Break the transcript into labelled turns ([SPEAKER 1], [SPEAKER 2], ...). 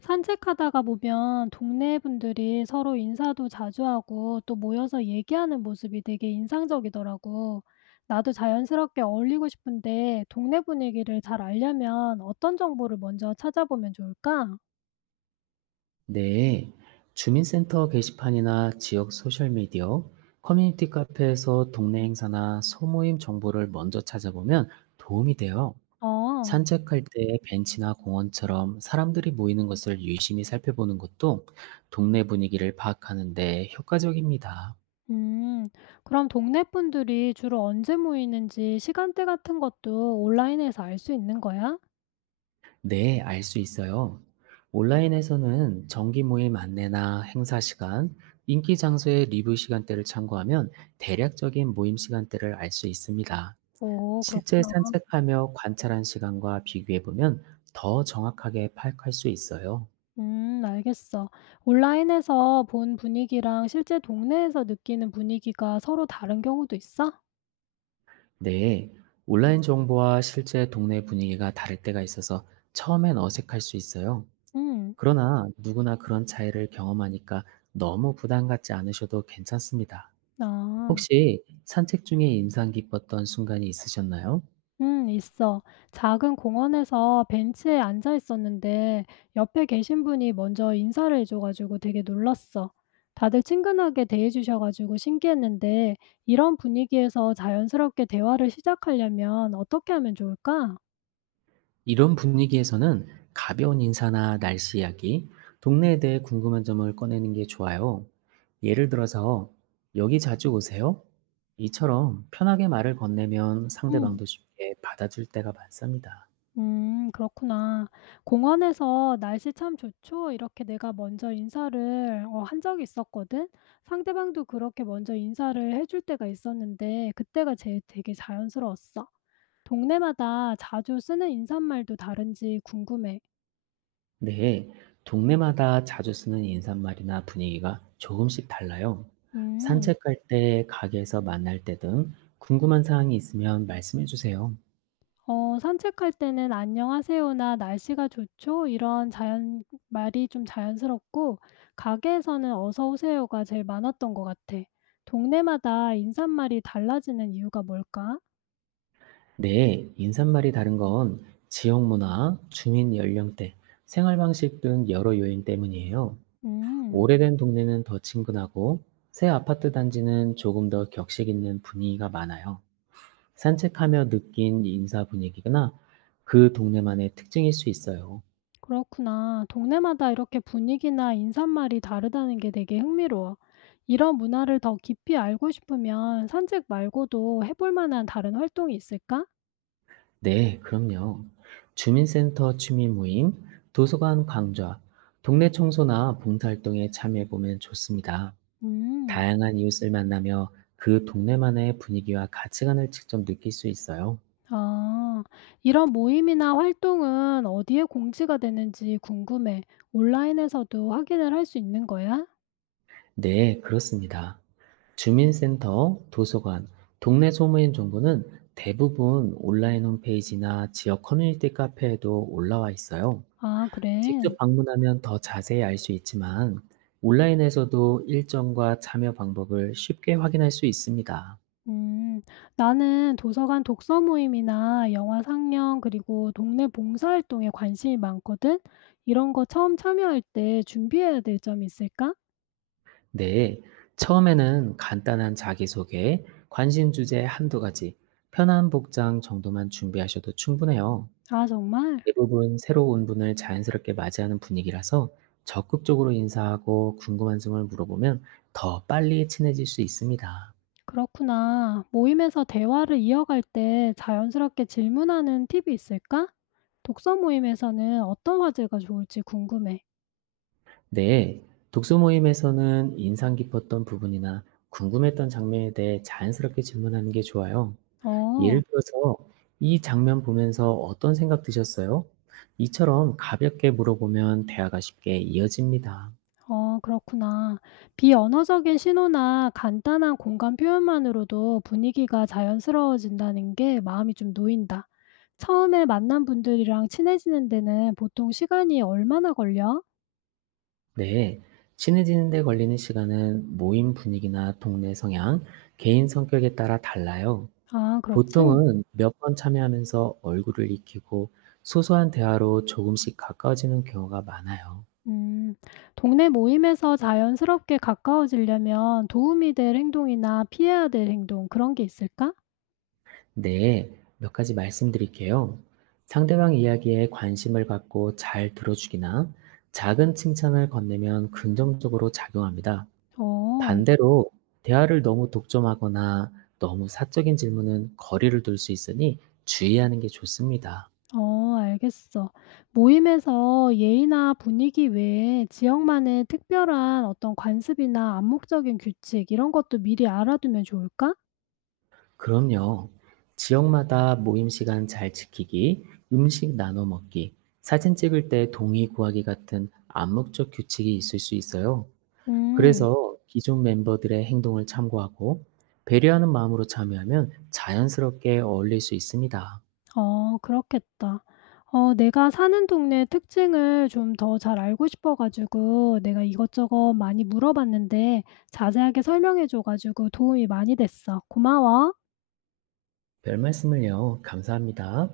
[SPEAKER 1] 산책하다가 보면 동네 분들이 서로 인사도 자주 하고 또 모여서 얘기하는 모습이 되게 인상적이더라고. 나도 자연스럽게 어울리고 싶은데 동네 분위기를 잘 알려면 어떤 정보를 먼저 찾아보면 좋을까?
[SPEAKER 2] 네, 주민센터 게시판이나 지역 소셜미디어, 커뮤니티 카페에서 동네 행사나 소모임 정보를 먼저 찾아보면 도움이 돼요.
[SPEAKER 1] 어,
[SPEAKER 2] 산책할 때 벤치나 공원처럼 사람들이 모이는 것을 유심히 살펴보는 것도 동네 분위기를 파악하는 데 효과적입니다.
[SPEAKER 1] 음, 그럼 동네 분들이 주로 언제 모이는지 시간대 같은 것도 온라인에서 알 수 있는 거야?
[SPEAKER 2] 네, 알 수 있어요. 온라인에서는 정기 모임 안내나 행사 시간, 인기 장소의 리뷰 시간대를 참고하면 대략적인 모임 시간대를 알 수 있습니다.
[SPEAKER 1] 오,
[SPEAKER 2] 실제
[SPEAKER 1] 그렇구나.
[SPEAKER 2] 산책하며 관찰한 시간과 비교해 보면 더 정확하게 파악할 수 있어요.
[SPEAKER 1] 알겠어. 온라인에서 본 분위기랑 실제 동네에서 느끼는 분위기가 서로 다른 경우도 있어?
[SPEAKER 2] 네, 온라인 정보와 실제 동네 분위기가 다를 때가 있어서 처음엔 어색할 수 있어요.
[SPEAKER 1] 음,
[SPEAKER 2] 그러나 누구나 그런 차이를 경험하니까 너무 부담 갖지 않으셔도 괜찮습니다.
[SPEAKER 1] 아,
[SPEAKER 2] 혹시 산책 중에 인상 깊었던 순간이 있으셨나요?
[SPEAKER 1] 있어. 작은 공원에서 벤치에 앉아 있었는데 옆에 계신 분이 먼저 인사를 해줘가지고 되게 놀랐어. 다들 친근하게 대해주셔가지고 신기했는데 이런 분위기에서 자연스럽게 대화를 시작하려면 어떻게 하면 좋을까?
[SPEAKER 2] 이런 분위기에서는 가벼운 인사나 날씨 이야기, 동네에 대해 궁금한 점을 꺼내는 게 좋아요. 예를 들어서, 여기 자주 오세요? 이처럼 편하게 말을 건네면
[SPEAKER 1] 음.
[SPEAKER 2] 상대방도 쉽게 받아줄 때가 많습니다.
[SPEAKER 1] 그렇구나. 공원에서 날씨 참 좋죠? 이렇게 내가 먼저 인사를 한 적이 있었거든? 상대방도 그렇게 먼저 인사를 해줄 때가 있었는데, 그때가 제일 되게 자연스러웠어. 동네마다 자주 쓰는 인사말도 다른지 궁금해.
[SPEAKER 2] 네, 동네마다 자주 쓰는 인사말이나 분위기가 조금씩 달라요.
[SPEAKER 1] 음.
[SPEAKER 2] 산책할 때, 가게에서 만날 때 등 궁금한 사항이 있으면 말씀해 주세요.
[SPEAKER 1] 어 산책할 때는 "안녕하세요나 "날씨가 좋죠?" 이런 자연 말이 좀 자연스럽고 가게에서는 "어서 오세요."가 제일 많았던 것 같아. 동네마다 인사말이 달라지는 이유가 뭘까?
[SPEAKER 2] 네, 인사말이 다른 건 지역 문화, 주민 연령대, 생활 방식 등 여러 요인 때문이에요.
[SPEAKER 1] 음
[SPEAKER 2] 오래된 동네는 더 친근하고 새 아파트 단지는 조금 더 격식 있는 분위기가 많아요. 산책하며 느낀 인사 분위기나 그 동네만의 특징일 수 있어요.
[SPEAKER 1] 그렇구나. 동네마다 이렇게 분위기나 인사말이 다르다는 게 되게 흥미로워. 이런 문화를 더 깊이 알고 싶으면 산책 말고도 해볼 만한 다른 활동이 있을까?
[SPEAKER 2] 네, 그럼요. 주민센터 취미 모임, 도서관 강좌, 동네 청소나 봉사활동에 참여해보면 좋습니다.
[SPEAKER 1] 음.
[SPEAKER 2] 다양한 이웃을 만나며 그 동네만의 분위기와 가치관을 직접 느낄 수 있어요.
[SPEAKER 1] 아, 이런 모임이나 활동은 어디에 공지가 되는지 궁금해. 온라인에서도 확인을 할 수 있는 거야?
[SPEAKER 2] 네, 그렇습니다. 주민센터, 도서관, 동네 소모임 정보는 대부분 온라인 홈페이지나 지역 커뮤니티 카페에도 올라와 있어요.
[SPEAKER 1] 아, 그래.
[SPEAKER 2] 직접 방문하면 더 자세히 알 수 있지만 온라인에서도 일정과 참여 방법을 쉽게 확인할 수 있습니다.
[SPEAKER 1] 음, 나는 도서관 독서 모임이나 영화 상영, 그리고 동네 봉사활동에 관심이 많거든? 이런 거 처음 참여할 때 준비해야 될 점이 있을까?
[SPEAKER 2] 네, 처음에는 간단한 자기소개, 관심 주제 한두 가지, 편한 복장 정도만 준비하셔도 충분해요.
[SPEAKER 1] 아, 정말?
[SPEAKER 2] 대부분 새로운 분을 자연스럽게 맞이하는 분위기라서 적극적으로 인사하고 궁금한 점을 물어보면 더 빨리 친해질 수 있습니다.
[SPEAKER 1] 그렇구나. 모임에서 대화를 이어갈 때 자연스럽게 질문하는 팁이 있을까? 독서 모임에서는 어떤 화제가 좋을지 궁금해.
[SPEAKER 2] 네, 독서 모임에서는 인상 깊었던 부분이나 궁금했던 장면에 대해 자연스럽게 질문하는 게 좋아요.
[SPEAKER 1] 어,
[SPEAKER 2] 예를 들어서 "이 장면 보면서 어떤 생각 드셨어요?" 이처럼 가볍게 물어보면 대화가 쉽게 이어집니다.
[SPEAKER 1] 어, 그렇구나. 비언어적인 신호나 간단한 공감 표현만으로도 분위기가 자연스러워진다는 게 마음이 좀 놓인다. 처음에 만난 분들이랑 친해지는 데는 보통 시간이 얼마나 걸려?
[SPEAKER 2] 네. 친해지는 데 걸리는 시간은 모임 분위기나 동네 성향, 개인 성격에 따라 달라요.
[SPEAKER 1] 아, 그렇지?
[SPEAKER 2] 보통은 몇 번 참여하면서 얼굴을 익히고 소소한 대화로 조금씩 가까워지는 경우가 많아요.
[SPEAKER 1] 음, 동네 모임에서 자연스럽게 가까워지려면 도움이 될 행동이나 피해야 될 행동, 그런 게 있을까?
[SPEAKER 2] 네, 몇 가지 말씀드릴게요. 상대방 이야기에 관심을 갖고 잘 들어주기나 작은 칭찬을 건네면 긍정적으로 작용합니다.
[SPEAKER 1] 어,
[SPEAKER 2] 반대로 대화를 너무 독점하거나 너무 사적인 질문은 거리를 둘 수 있으니 주의하는 게 좋습니다.
[SPEAKER 1] 어, 알겠어. 모임에서 예의나 분위기 외에 지역만의 특별한 어떤 관습이나 암묵적인 규칙, 이런 것도 미리 알아두면 좋을까?
[SPEAKER 2] 그럼요. 지역마다 모임 시간 잘 지키기, 음식 나눠 먹기, 사진 찍을 때 동의 구하기 같은 암묵적 규칙이 있을 수 있어요.
[SPEAKER 1] 음.
[SPEAKER 2] 그래서 기존 멤버들의 행동을 참고하고 배려하는 마음으로 참여하면 자연스럽게 어울릴 수 있습니다.
[SPEAKER 1] 어 그렇겠다. 어 내가 사는 동네 특징을 좀 더 잘 알고 싶어 가지고 내가 이것저것 많이 물어봤는데 자세하게 설명해 줘 가지고 도움이 많이 됐어. 고마워.
[SPEAKER 2] 별 말씀을요. 감사합니다.